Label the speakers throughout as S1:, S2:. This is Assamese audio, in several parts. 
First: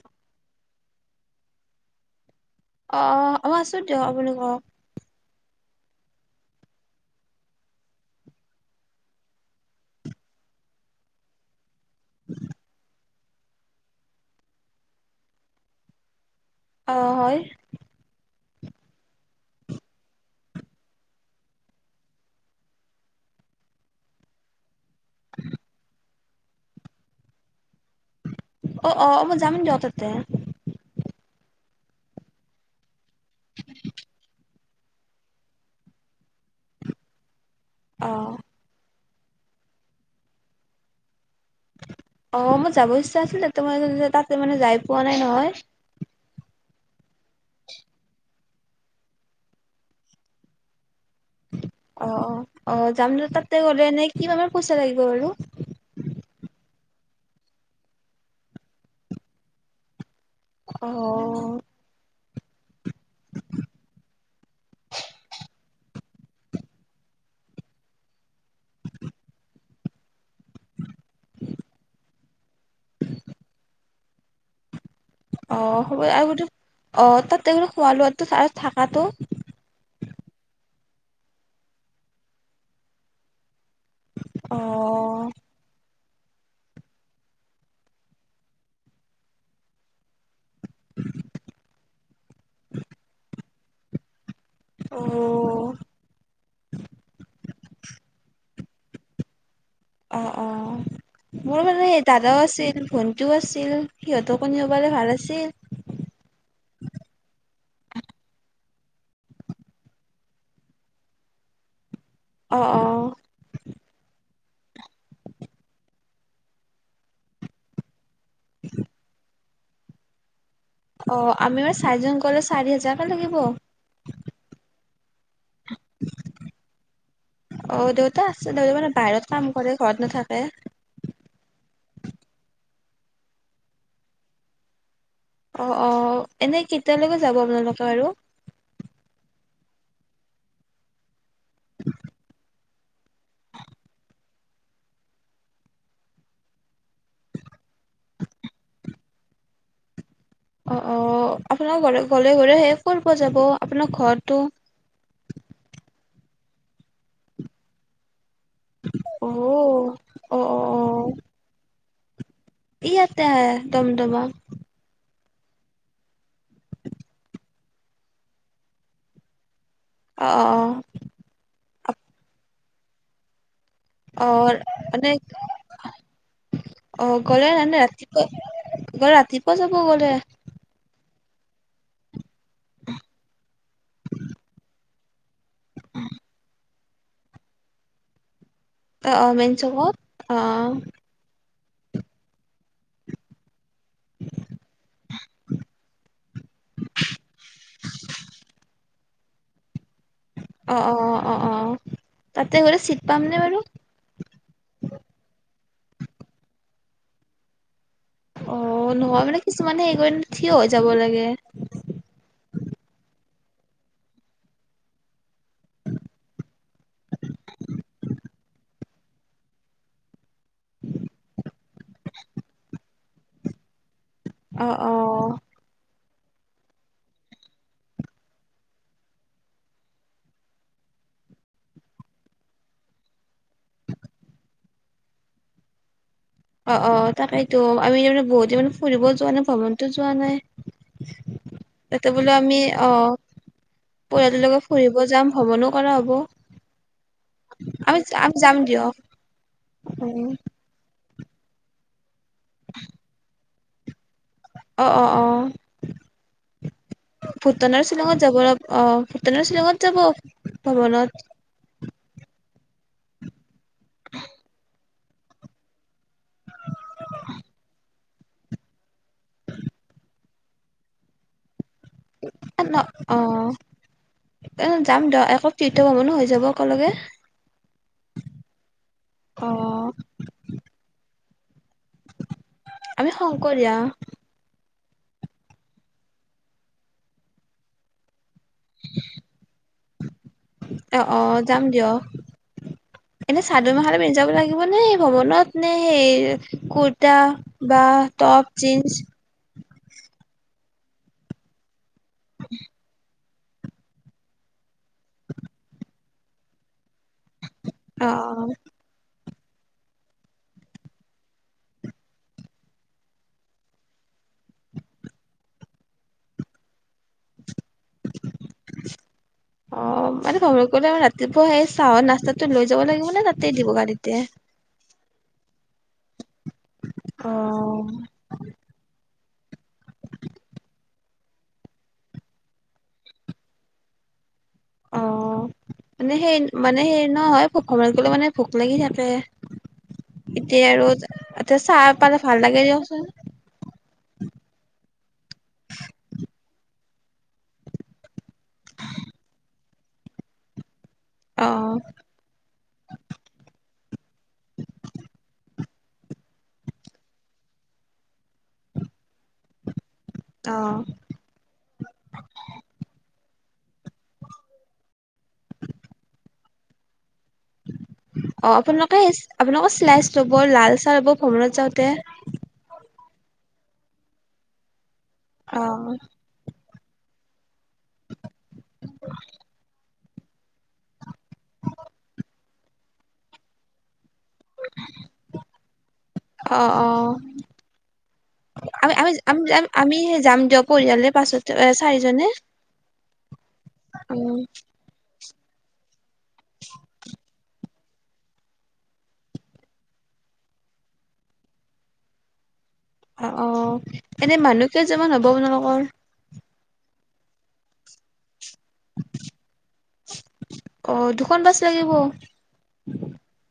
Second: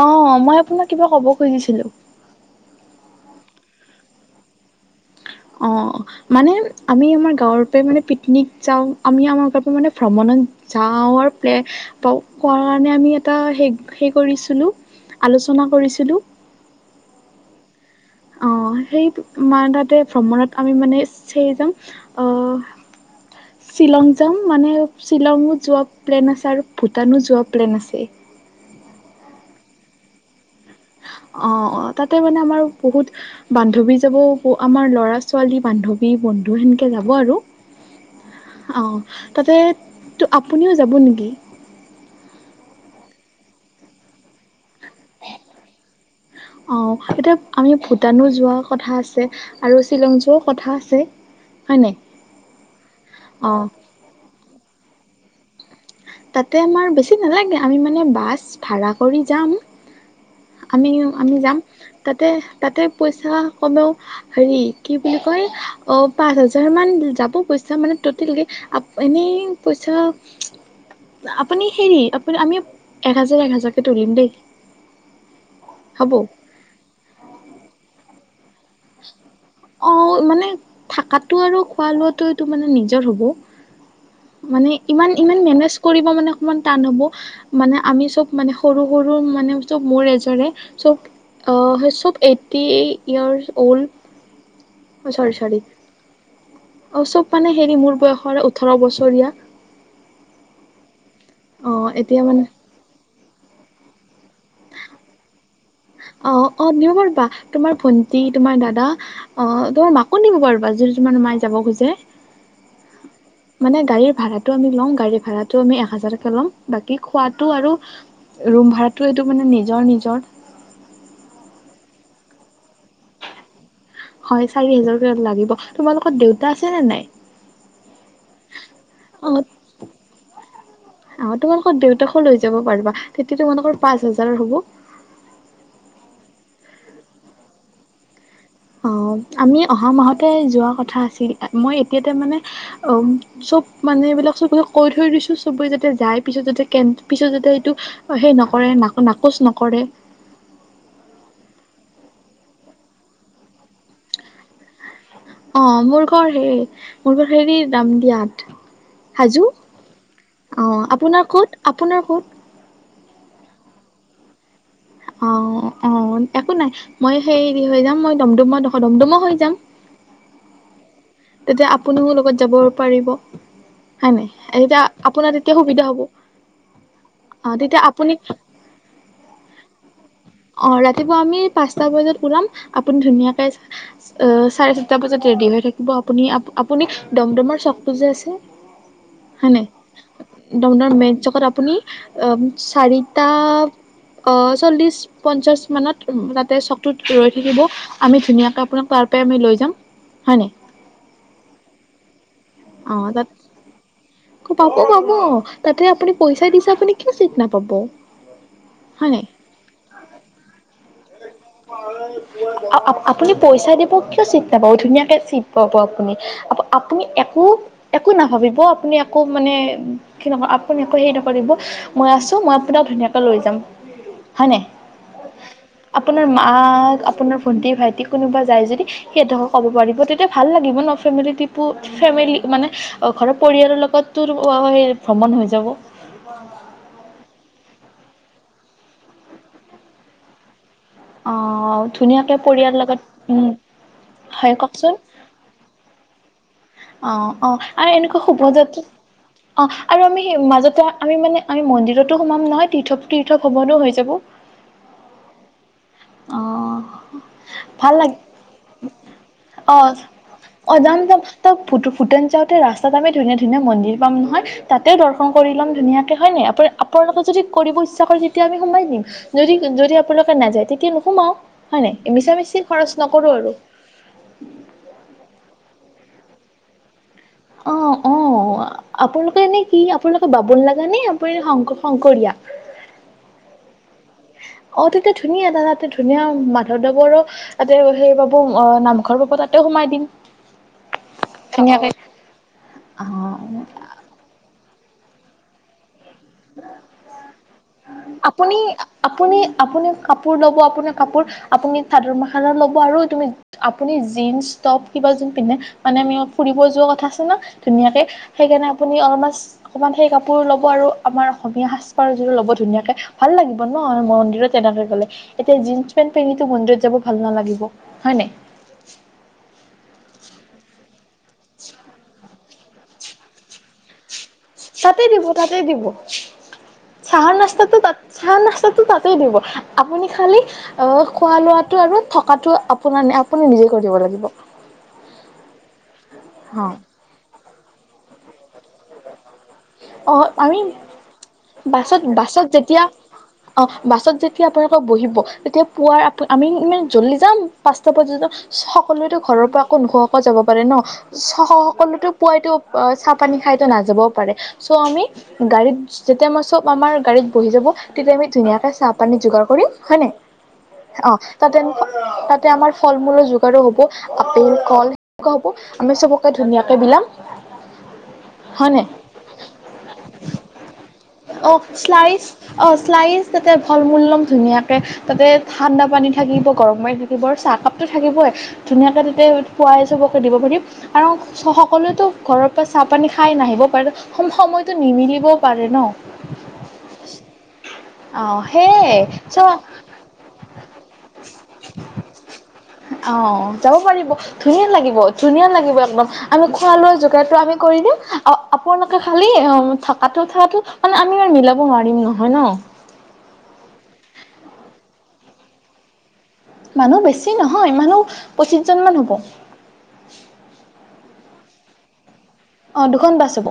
S1: অ মই আপোনাক কিবা ক'ব খুজিছিলো
S2: অ অ আছো দিয়ক আপুনি কক
S1: অ মানে আমি আমাৰ গাঁৱৰ পৰা মানে পিকনিক যাওঁ আমি আমাৰ গাঁৱৰ পৰা মানে ভ্ৰমণত যাওঁ [unintelligible] কাৰণে আমি এটা কৰিছিলো সেই কৰিছিলো আলোচনা কৰিছিলো
S2: অ হয়
S1: অ সেই মান তাতে ভ্ৰমণত আমি মানে সেই যাম আহ শ্বিলং যাম মানে শ্বিলঙো যোৱা প্লেন আছে আৰু ভূটানো যোৱা প্লেন আছে
S2: অ অ অ মই যাম দিয়ক তাতে
S1: অ অ তাতে মানে আমাৰ বহুত বান্ধৱী যাব আমাৰ লৰা ছোৱালী বান্ধৱী বন্ধু সেনেকে যাব আৰু
S2: অ
S1: অ' তাতে তো আপুনিও যাব নেকি
S2: অ মোৰ যাব ইচ্ছা আছিলে তো মই তাক মানে যাই পোৱা নাই নহয়
S1: অ এতিয়া আমি ভূটানো যোৱা কথা আছে আৰু শ্বিলং যোৱাও কথা আছে হয় নাই?
S2: অ অ অ যাম দ তাতে
S1: অ'
S2: গ'লে এনে কিমাণ মান পইচা লাগিব বাৰু
S1: তাতে আমাৰ বেছি নালাগে আমি মানে বাছ ভাড়া কৰি যাম
S2: অ
S1: আমি আমি যাম তাত তা তাতে পইচা কমেও হেৰি কি বুলি কয় পাঁচ হাজাৰ মান যাব পইচা মানে ট'টেল এনেই পইচা আপুনি হেৰি আপু আমি এক হাজাৰ এক হাজাৰকে তুলিম দেই
S2: অ হব আৰু অ তাত খোৱা লোৱা [unintelligible]
S1: অ মানে থাকাতটো আৰু খোৱা লোৱাাতটো মানে নিজৰ হ'ব
S2: অ
S1: মানে ইমান ইমান মেনেছ কৰিব মানে অকমান টান হ'ব মানে আমি চব মানে সৰু সৰু মানে চব মোৰ এজৰে চব চব এইটটি ইয়াৰ্চ ঊল অ চৰী চৰী অ চব মানে হেৰি মোৰ বয়সৰ ওঠৰ বছৰীয়া
S2: অ অ মোৰ
S1: অ
S2: মানে
S1: এতিয়া মানে
S2: দাদাও আছিল ভোন টো আছিল, সিহঁত [unintelligible] পালে ভাল আছিল।
S1: অঁ অ' নিব পাৰিবা, তোমাৰ ভন্টি, তোমাৰ দাদা অ তোমাৰ মাকো নিব পাৰিবা, যদি তোমাৰ মায়ে যাব খোজে।
S2: অ অ
S1: মানে গাড়ীৰ ভাৰা টো আমি লওঁ, গাড়ী ভাড়াটো আমি এক হাজাৰকে লওঁ, বাকী খোৱাটো আৰু ৰুম ভাৰাটো এইটো মানে জৰ্ নিজৰ
S2: অ' আমি মানে চাৰিজন গ'লে চাৰি হাজাৰকে লাগিব।
S1: হয় চাৰি হাজাৰকে লাগিব তোমালোকৰ দেউতা আছে নে নাই,
S2: অ দেউতা আছে দেউতা মানে বাহিৰত
S1: অ'
S2: কাম কৰে ঘৰত নাথাকে
S1: আহ তোমালোকৰ দেউতাকো লৈ যাব পাৰিবা। তেতিয়া তোমালোকৰ পাঁচ হাজাৰৰ হ'ব।
S2: অ' অ' এনে কেতিয়ালৈকে যাব আপোনালোকে বাৰু।
S1: অ' আমি অহা মাহতে যোৱা কথা আছিল। মই এতিয়া তে মানে চব মানে এইবিলাক চবকে কৈ থৈ দিছোঁ, চবে যাতে যায় পিছত যাতে কে পিছত যাতে এইটো সেই নকৰে ন নাকচ নকৰে।
S2: অ' অ' আপোনাৰ ঘৰে ঘলে ঘৰে শেষ কৰিব যাব আপোনাৰ ঘৰটো
S1: অ' মোৰ ঘৰ হে মোৰ ঘৰ হেৰি দাম দিয়া
S2: অ
S1: হাজো, অ' আপোনাৰ ক'ত আপোনাৰ ক'ত
S2: ইয়াতে দমডমা।
S1: অ' অ একো নাই মই, হেই হেৰি হৈ যাম মই দমডমা দমডমা হৈ যাম।
S2: অ' অ' - অঁ।
S1: তেতিয়া আপুনিও লগত যাব পাৰিব। হয় নাই
S2: অঁ
S1: এতিয়া
S2: মানে
S1: আপোনাৰ তেতিয়া সুবিধা হ'ব
S2: অ গলে
S1: তেতিয়া
S2: নে
S1: আপুনি
S2: ৰাতিপুৱা গলে ৰাতিপুৱা যাব গলে
S1: পুৱা আমি পাঁচটা বজাত ওলাম। আপুনি ধুনীয়াকে চাৰে তাৰপিছত ৰেডী হৈ থাকিব আপুনি-আপুনি দমদমাৰ চকটো যে আছে
S2: অঁ অ মেইন
S1: হয় নাই
S2: চকত, অঁ।
S1: আপোনাৰ মেথ জকত আপুনি চাৰিটা চল্লিশ অ পঞ্চাছ মানত তাতে চকটোত ৰৈ থাকিব, আমি ধুনীয়াকৈ আপোনাক তাৰ পৰা আমি লৈ যাম, হয়নে।
S2: অ অ অ অ অ। তাতে গ'লে চিট
S1: অঁ, তাত,
S2: পামনে বাৰু
S1: পাব-পাব। তাতে আপুনি পইচা দিচে আপুনি কিয় চিত নাপাব।
S2: অ' নহয় মানে কিছুমানে সেই থিয় হৈ যাব লাগে
S1: আ-আ আপুনি পইচা দিব কিয় চিট নাপাব, ধুনীয়াকে চিত পাব আপুনি, আপুনি একো- একো নাভাবিব আপুনি একো মানে কি নক আপুনি একো হেৰি নকৰিব, মই আছোঁ মই আপোনাক ধুনীয়াকৈ লৈ যাম। হয় নাই।
S2: অ অ
S1: আপোনাৰ মাক আপোনাৰ ভন্টি ভাইটি কোনোবা যায় যদি সিহঁতকো ক'ব পাৰিব তেতিয়া ভাল লাগিব ন ফেমিলি ট্ৰিপো ফেমিলি মানে ঘৰৰ পৰিয়ালৰ লগতো ভ্ৰমণ হৈ যাব
S2: অ অ তাকেইতো আমি তাৰমানে বহুতে মানে ফুৰিবও যোৱা নাই ভ্ৰমণতো যোৱা নাই
S1: আহ
S2: তাতে বোলো
S1: ধুনীয়াকে
S2: আমি
S1: পৰিয়ালৰ
S2: অহ
S1: লগত উম
S2: পৰিয়ালৰ
S1: হয়
S2: লগতে
S1: কওকচোন
S2: ফুৰিব যাম ভ্ৰমণো কৰা হ'ব
S1: অ অ আৰু
S2: আমি
S1: এনেকোৱা
S2: আমি যাম
S1: শুভযাত্ৰা
S2: দিয়ক
S1: অ আৰু আমি
S2: উম
S1: সেই মাজতে আমি মানে আমি মন্দিৰত তো সোমাম নহয় তীৰ্থৱ তীৰ্থক ভ্ৰমনো হৈ যাব
S2: অ অ অ
S1: অ
S2: ভূটানৰ
S1: ভাল লাগে
S2: শ্বিলঙত যাব অহ ভূটানৰ শ্বিলঙত
S1: অ
S2: যাব
S1: অ যাম যাম
S2: ভৱনত
S1: ত ভূ ভূটান যাওঁতে ৰাস্তাত আমি ধুনীয়া ধুনীয়া মন্দিৰ পাম নহয় তাতেও দৰ্শন ল'ম ধুনীয়াকে হয় নাই আ আপোনালোকে যদি কৰিব ইচ্ছা কৰে তেতিয়া আমি সোমাই দিম যদি যদি আপোনালোকে নাযায় তেতি য়া নোসোমাও হয় নাই মিছা মিছি
S2: এ ন
S1: খৰচ
S2: অ
S1: নকৰো আৰু
S2: যাম দ এক ফ্ৰীতে হব ন যাব একেলগে
S1: অ অ আপোনালোকে
S2: অ
S1: এনে কি আপোনালোকৰ বামোন লগা নে পৰি শংক শংকৰীয়া
S2: কৰিয়া
S1: অ তেতিয়া ধুনীয়া দা তাতে ধুনীয়া মাধৱদৱৰো তাতে সেই পাম অ নামঘৰ বাব তাতে সোমাই দিম
S2: অ অ যাম
S1: ধুনীয়াকে
S2: দিয়ক
S1: অহ
S2: এনে চাদৰ মেখেলা পিন্ধি যাব লাগিব নে ভ্ৰমনত নে কুৰ্তা বা টপ
S1: আপুনি
S2: জিনস
S1: আপুনি আপুনি কাপোৰ ল'ব, আপোনাৰ কাপোৰ, আপুনি চাদৰ মাখানো ল'ব আৰু তুমি আপুনি জিন্স টপ কিবা যোন পিন্ধে মানে আমি ফুৰিব যোৱা কথা আছে ন ধুনীয়াকে
S2: অ অ
S1: সেইকাৰণে আপুনি অলমষ্ট অকমান সেই কাপোৰ ল'ব, আৰু আমাৰ অসমীয়া সাজ পাৰযোৰো ল'ব ধুনীয়াকে ভাল লাগিব ন মন্দিৰত তেনেকে গ'লে এতিয়া জিন্স পেণ্ট পিন্ধিটো মন্দিৰত যাব ভাল নালাগিব। হয় নাই
S2: অ মানে সময় কৰিলে ৰা তি পুৱা সেই চাহৰ নাস্তাটো টো লৈ যাব লাগিব নে তাতেই দিব গাড়ীতে
S1: তাতে দিব, তাতে দিব।
S2: অ
S1: চাহৰ নাস্তাটো তাত চাহ নাস্তাটো তাতেই দিব। আপুনি খালি অ খোৱা লোৱাতটো আৰু থকাতটো আপোনাৰ ন আপুনি নিজে কৰি দিব লাগিব।
S2: অ মানে সেই
S1: অ
S2: মানে হেৰি নহয় ভ্ৰমণত গলে মানে ভোক লাগি থাকে
S1: অ, আমি
S2: এতিয়া আৰু এতিয়া চাহ
S1: বাছত,
S2: পালে ভাল
S1: বাছত
S2: লাগে
S1: যেতিয়া,
S2: দিয়কচোন
S1: অ, বাছত যেতিয়া আপোনালোকৰ বহিব, তেতিয়া পুৱাৰ আমি ইানে জলদি যাম, পাঁচটা পৰ্যন্ত সকলোৱেতো ঘৰৰ পৰা আকৌ নোখোৱাকে, যাব পাৰে ন।
S2: অ
S1: সকলোতো পুৱাই চাহ পানী নাযাবও পাৰে, চ' আমি গাড়ীত যেতিয়া, মই চব আমাৰ, গাড়ীত বহি যাব, তেতিয়া আমি ধুনীয়াকৈ চাহপানী যোগাৰ কৰি হয় নাই?
S2: অ
S1: অ তাতে তাতে আমাৰ ফল মূলৰ যোগাৰো হব আপেল কল সেনেকুৱা হ'ব আমি চবকে ধুনীয়াকে বিলাম
S2: উম অ,
S1: হয় নাই
S2: আপোনালোকে, আপোনালোকৰ চলাইচ ল'ব, লাল চাহ ল'ব,
S1: অ
S2: ভ্ৰমনত যাওঁতে।
S1: শ্লাইচ অ শ্লাইচ তাতে ফল, মূল লম ধুনীয়াকে। তাতে
S2: অ
S1: ঠাণ্ডা পানী থাকিব গৰম মাৰ থাকিব আৰু চাহকাপটো থাকিবই ধুনীয়াকে তাতে পুৱাই চবকে দিব পাৰিম আৰু সকলোৱে ঘৰৰ পৰা চাহ পানী খাই নাহিব পাৰে সময়তটো নিমিলিবও পাৰে ন,
S2: অ অ
S1: আ,
S2: আমি
S1: সেই,
S2: আমি আমি
S1: চোৱা
S2: আমি যাম দিয়ক পৰিয়ালে পাছত এ চাৰিজনে
S1: অ, যাব পাৰিব,
S2: উম
S1: ধুনীয়া লাগিব। ধুনীয়া লাগিব, একদম আমি খোৱা, লোৱা যোগাৰটো আমি কৰি দিম আপোনালোকে খালি থকাতো থকা মানে আমি মিলাব নোৱাৰিম নহয় ন
S2: অ, অ, এনে মানুহ কেইজনামান হ'ব আপোনালোকৰ।
S1: মানুহ বেছি নহয় মানুহ পঁচিছজনমান হ'ব।
S2: অ, দুখন বাছ লৈ লব
S1: অ, দুখন বাছ হ'ব,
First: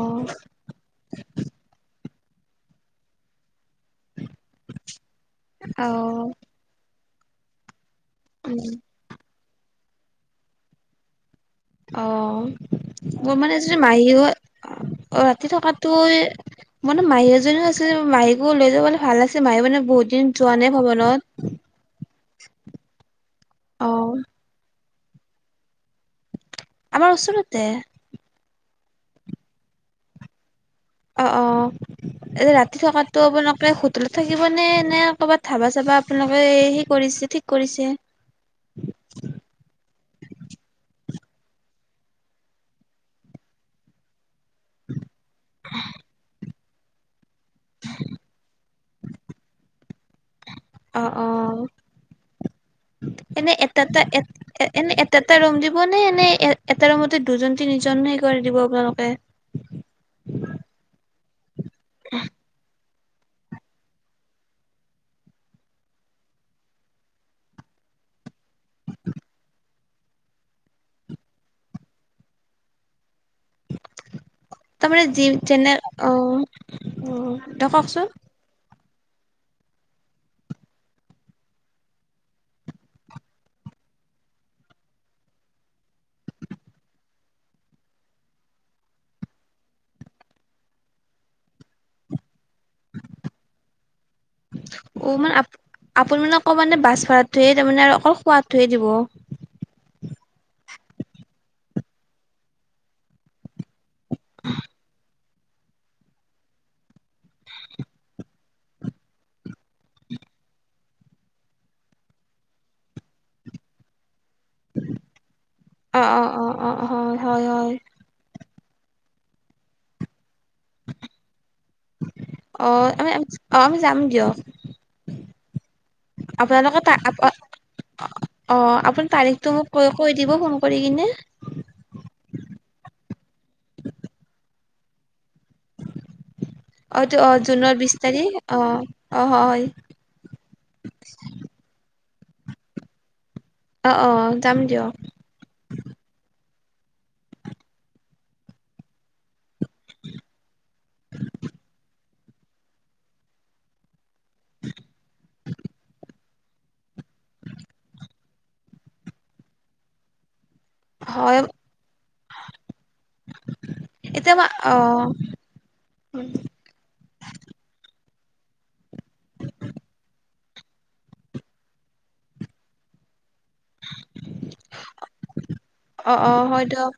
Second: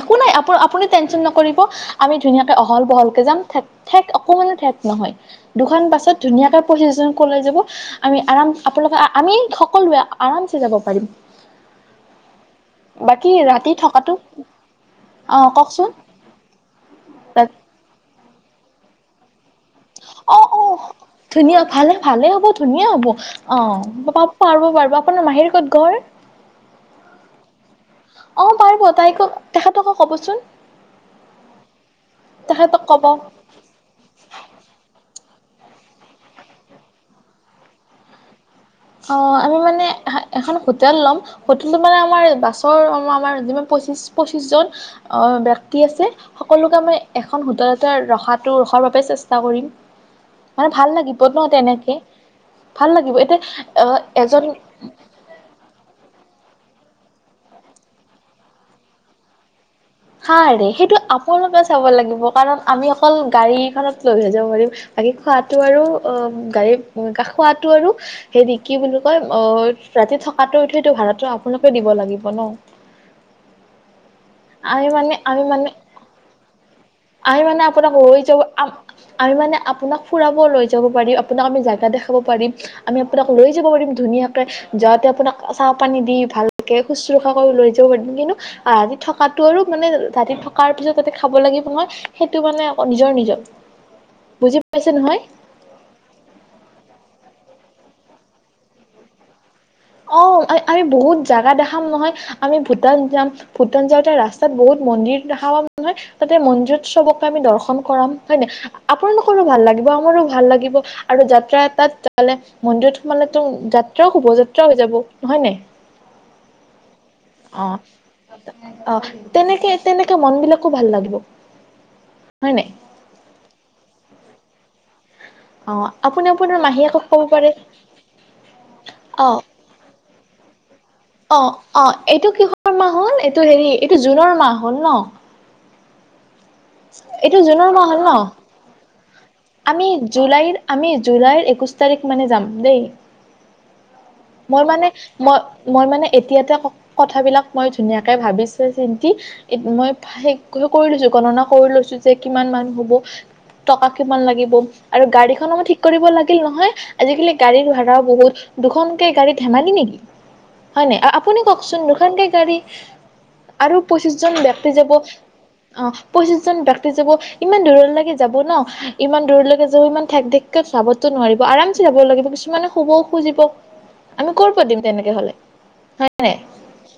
S1: একো নাই আপ, আপুনি টেনচন নকৰিব। আমি ধুনীয়াকে, অহল, বহলকে যাম থা ঠেক অকমানো ঠেক নহয় দুখন বাছত
S2: অ',
S1: ধুনীয়াকে বহি জাম কলাই যাব। আমি আৰাম
S2: উম,
S1: আপোনালোকে আমি সকলোৱে আৰামছে, যাব পাৰিম।
S2: অ।
S1: বাকী
S2: মোৰ মানে
S1: ৰাতি
S2: এজনী মাহী
S1: থকাটো অ
S2: ৰাতি
S1: কওকচোন
S2: থকাতো মোৰে মাহী এজনীও আছিল মাহী গ লৈ যাবলে ভাল আছে
S1: অ অ ধুনীয়া ভালে ভালে হ'ব ধুনীয়া হ'ব অ পাব পাৰ পাৰিবা আপোনাৰ মাহীৰ কত ঘৰ?
S2: আমাৰ ওচৰতে
S1: অ পাৰিব তাইকো তেখেতক কবচোন
S2: অ, অ, এ ৰাতি
S1: তেখেতক ক'ব
S2: থকাতো, আপোনোকে হোটেলত থাকিব নে, কবাট ধাবা, চাবা আপোনালোকে, সে কৰিছে, ঠিক কৰিছে।
S1: অ আমি মানে এখন হোটেল ল'ম হোটেল মানে আমাৰ বাছৰ আমাৰ পচিচ পঁচিশ জন, আ, ব্যক্তি আছে। সকলোকে মানে এখন হোটেল এটা ৰখাটো ৰখাৰ বাবে চেষ্টা কৰিম। মানে ভাল
S2: অ',
S1: লাগিব নহ
S2: অ',
S1: তেনেকে ভাল লাগিব এতিয়া
S2: এ, এটা,
S1: অ
S2: এ,
S1: এজন
S2: এ, এনে এটা, এটা, ৰুম দিব নে? মানে এ এটা ৰুমতে দুজন তিনিজনহে কৰি দিব আপোনালোকে
S1: হা ৰে সেইটো আপোনালোকে চাব লাগিব কাৰণ আমি অকল গাড়ীখনত লৈ, হে যাব পাৰিম। বাকী খোৱাটো আৰু অ, গাড়ী খোৱাতটো আৰু হেৰি কি বুলি কয়, অ, ৰাতি থকাটো, সেইটো ভাড়াটো আপোনালোকে দিব লাগিব ন। আমি
S2: তাৰমানাৰ
S1: মানে
S2: যি
S1: আমি মানে
S2: চেনেল অ
S1: আমি মানে আপোনাক
S2: দেখওকচোন
S1: লৈ যাব আমি মানে, আপোনাক ফুৰাব লৈ যাব পাৰিম, আপোনাক আমি জাগা দেখাব পাৰিম, আমি আপোনাক লৈ যাব পাৰিম, ধুনীয়াকে যাওঁতে আপোনাক চাহ, পানী দি ভালকে শুশ্ৰূষা কৰি লৈ যাব পাৰিম। কিন্তু থকা কটো আৰু মানে ৰাতি থকাৰ পিছত তাতে খাব লাগিব নহয়েই টো মানে নিজৰ নিজৰ বুজি পাইছে
S2: অ
S1: নহয়?
S2: মানে বাছ ভাড়াটোহে ধয়ে তাৰ মানে আৰু অকল সোৱা টো হে দিব
S1: অ আমি বহুত জাগা দেখাম নহয় আমি ভূটান যাম। নতন যাওঁতে ৰাস্তাত বহুত মন্দিৰ দেখা পাম নহয়, তাতে মন্দিৰত চবকে আমি দৰ্শন কৰাম হয় ন আপোনালোকৰো ভাল লাগিব আমাৰো ভাল লাগিব আৰু যাত্ৰা এ তাতালে মন্দিৰত সোমালেত তো যাত্ৰাও হুভ য হৈ যাব নহয় নাই
S2: অ অ অ অ হয় হয় হয়।
S1: অ', অ তেনেকে তেনেকে মন বিলাক
S2: অ
S1: নাই?
S2: আমি অ আমি যাম দিয়ক উ
S1: অ', আপুনি আপোনাৰ
S2: আপোনালোকৰ তাৰ
S1: মাহীয়েকক ক'ব পাৰে
S2: অ আপোনাৰ
S1: অ',
S2: তাৰিখটো মোক কৈ কৈ দিব মোক
S1: অ অ এইটো কিহৰ মাহ হল এইটো হেৰি এইটো জুনৰ মাহ। হল ন
S2: অটো অ
S1: এইটো
S2: জুনৰ
S1: মাহ
S2: বিশ
S1: হ'ল ন?
S2: তাৰিখ অ অ। হয়
S1: আমি জুলাইৰ আমি জুলাইৰ একৈশ তাৰিখ মানে যাম দেই,
S2: অ অ যাম
S1: মই মানে
S2: দিয়ক
S1: মই মই মানে এতিয়াতে কথাবিলাক মই ধুনীয়াকে ভাবিছো চিন্তি, মই সেই কৰি লৈছো গণনা কৰি লৈছো, যে কিমান মানুহ হ'ব টকা, - কিমান লাগিব আৰু গাড়ীখনো ঠিক কৰিব লাগ, কিল নহয়। আজিকালি গাড়ীৰ ভাড়াও বহুত। দুখনকে গাড়ী ধেমালি নেকি? হয় নাই আপুনি ককচোন দুখনকে,? গাড়ী, আৰু পঁচিশ জন
S2: এতিয়া মই
S1: ব্যক্তি
S2: অ
S1: যাব অ', পঁচিশ জন ব্যক্তি যাব ইমান দূৰৰ লাগে, যাব ন' ইমান দূৰলৈকে যাব ইমান ঠেক দেক, যাবতো নোৱাৰিব আৰাম চে যাব লাগিব কিছুমানে শুবও খুজিব। আমি কৰ পা দিম তেনেকে হলে হয়
S2: অ অ
S1: নাই?
S2: হয় দিয়ক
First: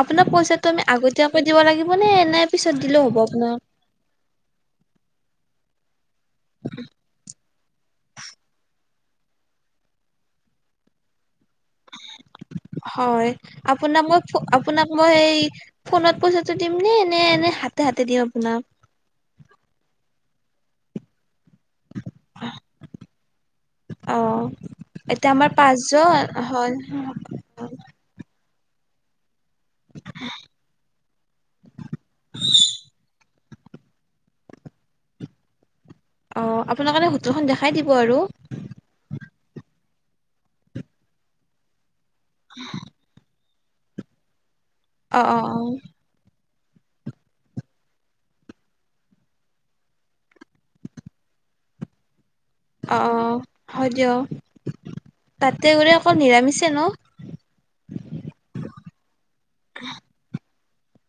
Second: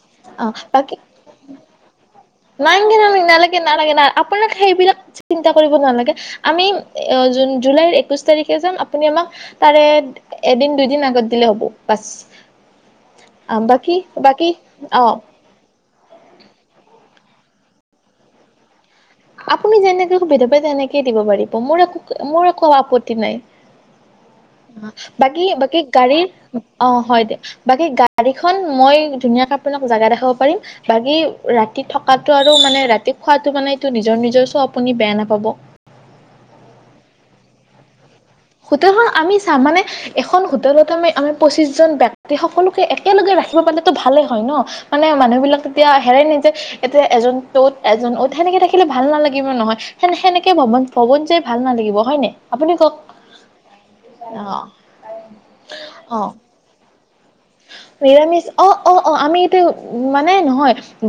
S2: আপোনাক
S1: অ'
S2: পইচাটো আমি
S1: বাকী
S2: আগতীয়াকৈ দিব লাগিবনে নে পিছত
S1: নাইগে
S2: দিলেও হ'ব আপোনাক
S1: নালাগে- নালাগে না আপোনাক সেইবিলাক, চিন্তা কৰিব নালাগে। আমি অ, জুন, জুলাইৰ একুইছ তাৰিখে যাম আপুনি আমাক তাৰে এদিন দুইদিন আগত, দিলে হ'ব বাছ
S2: হয়,
S1: বাকী
S2: আপোনাক মই
S1: বাকী
S2: আপোনাক
S1: অ
S2: মই ফোনত পইচাটো দিম নে, নে এনে, হাতে- হাতে দিওঁ আপোনাক?
S1: আপুনি যেনেকে সুবিধা পাই তেনেকে দিব পাৰি। মোৰ একো মোৰ একো আপত্তি নাই,
S2: অ এতিয়া
S1: বাকী
S2: আমাৰ
S1: - বাকী
S2: পাঁচজন
S1: গাড়ীৰ
S2: হয়
S1: অ 'হয়দে, বাকী গাড়ী। এখন মই ধুনীয়া কাপোৰ, আপোনাক জাগা দেখাব পাৰিম বাকী ৰাতি থকাটো আৰু মানে ৰাতি খোৱাত, ইটোমানে কিন্তু নিজৰ- নিজৰ চ' আপুনি বেয়া নাপাব।
S2: অ' আপোনাক এনে হোটেলখন দেখাই দিব আৰু।
S1: হোটেলখন আমি চাম মানে এখন হোটেলত আমি আমাৰ পঁচিছজন বে, তাতে সকলোকে একেলগে ৰাখি, ৰাখিব পাৰলেটো ভালে হয় ন' মানে
S2: অ অ
S1: মানুহ বিলাক তেতিয়া হেৰাই ন, এতিয়া এজন ত'ত এজন অত সেনেকে থাকিলে ভাল নালাগিব নহয় সে -সেনেকে ভৱন -ভৱন যায় ভাল নালাগিব হয়নে? আপুনি ক'ক?
S2: অ অ অ', হয় দিয়া অ 'তাতে বোলে অকল
S1: অ অ
S2: নিৰামিষে ন'?
S1: নিৰামিষ অ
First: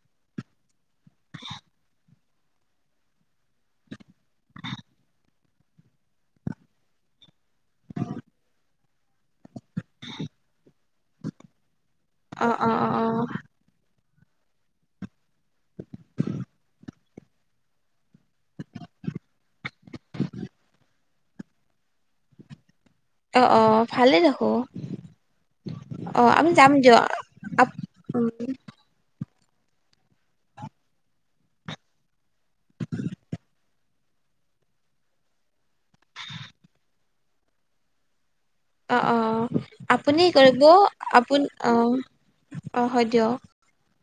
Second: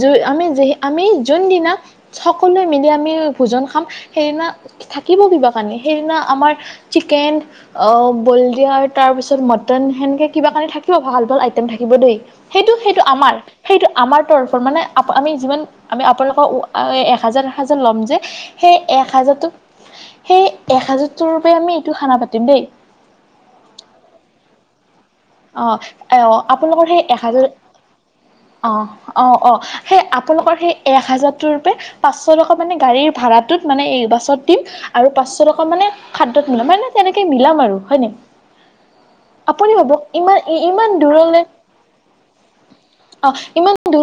S1: জু আমি যিহে, আমি যোনদিনা, সকলোৱে মিলি আমি ভোজন খাম সেইদিনা থাকিব কিবা কাৰণে সেইদিনা আমাৰ চিকেন বলডিয়াৰ তাৰপিছত ম সেনেক কিবাানি থাকে ভাল ভ আইম থাকিব দেই
S2: অ অ
S1: সেইটো
S2: অ
S1: সেইটো
S2: অ
S1: আমাৰ সেইটো আমাৰ তৰফৰ মানে আমি যিমান আমি আপোনালোকৰ এ হাজাৰ এাজাৰ ল'ম যে সেই এক হাজাৰটো সেই এক হাজাৰটোৰ বাবে আমি এইটো খানা পাতিম দেই
S2: অ অ ভালেই ৰাখো
S1: অ অ আপোনালোকৰ সেই এহাজাৰ
S2: আপ উম
S1: অ অঁ অঁ সেই আপোনালোকৰ সেই এক হাজাৰটোৰ পাঁ মান গাড়ীৰ ভা়াটোত মানে বাছত দিম আৰু পাঁচশ টকা মানে খাদ্্যত মিলাম মে তেনেকে মিলাম আৰু হয় নে
S2: অ অ অ আপুনি কৰিব
S1: ইমান
S2: আপু
S1: দূৰলে
S2: অ অঁ হয় দিয়ক
S1: দ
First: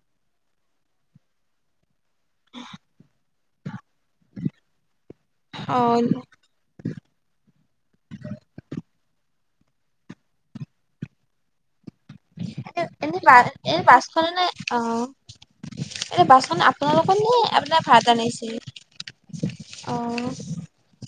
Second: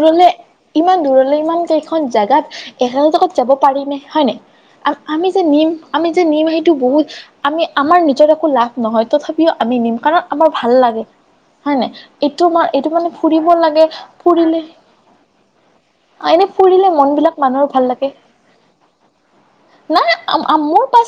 S1: ইমান দূৰলৈ ইমান এখন জোগাত এ যাব পাৰি ন হয় ন আমি যে নিম
S2: অ
S1: আমি যে নিম সেইটো বহুত আমি আমাৰ নিজৰ একো লাভ নহয় তথাপি ও আমি নিম কাৰণ আমাৰ ভাল লাগে হয় নাই এইটো মাৰ
S2: এনে
S1: এইটো মানে
S2: এনে বা
S1: ফুৰিব
S2: এনে
S1: লাগে
S2: বাছখনে নে
S1: ফুৰিলে
S2: অ
S1: এনে
S2: বাছখন
S1: ফুৰিলে মন
S2: আপোনালোকৰ
S1: বিলাক
S2: নে
S1: মানুহৰ ভাল
S2: আপোনাৰ
S1: লাগে
S2: ভাড়াত আনিছে?
S1: নাই
S2: অ'।
S1: মোৰ পাছ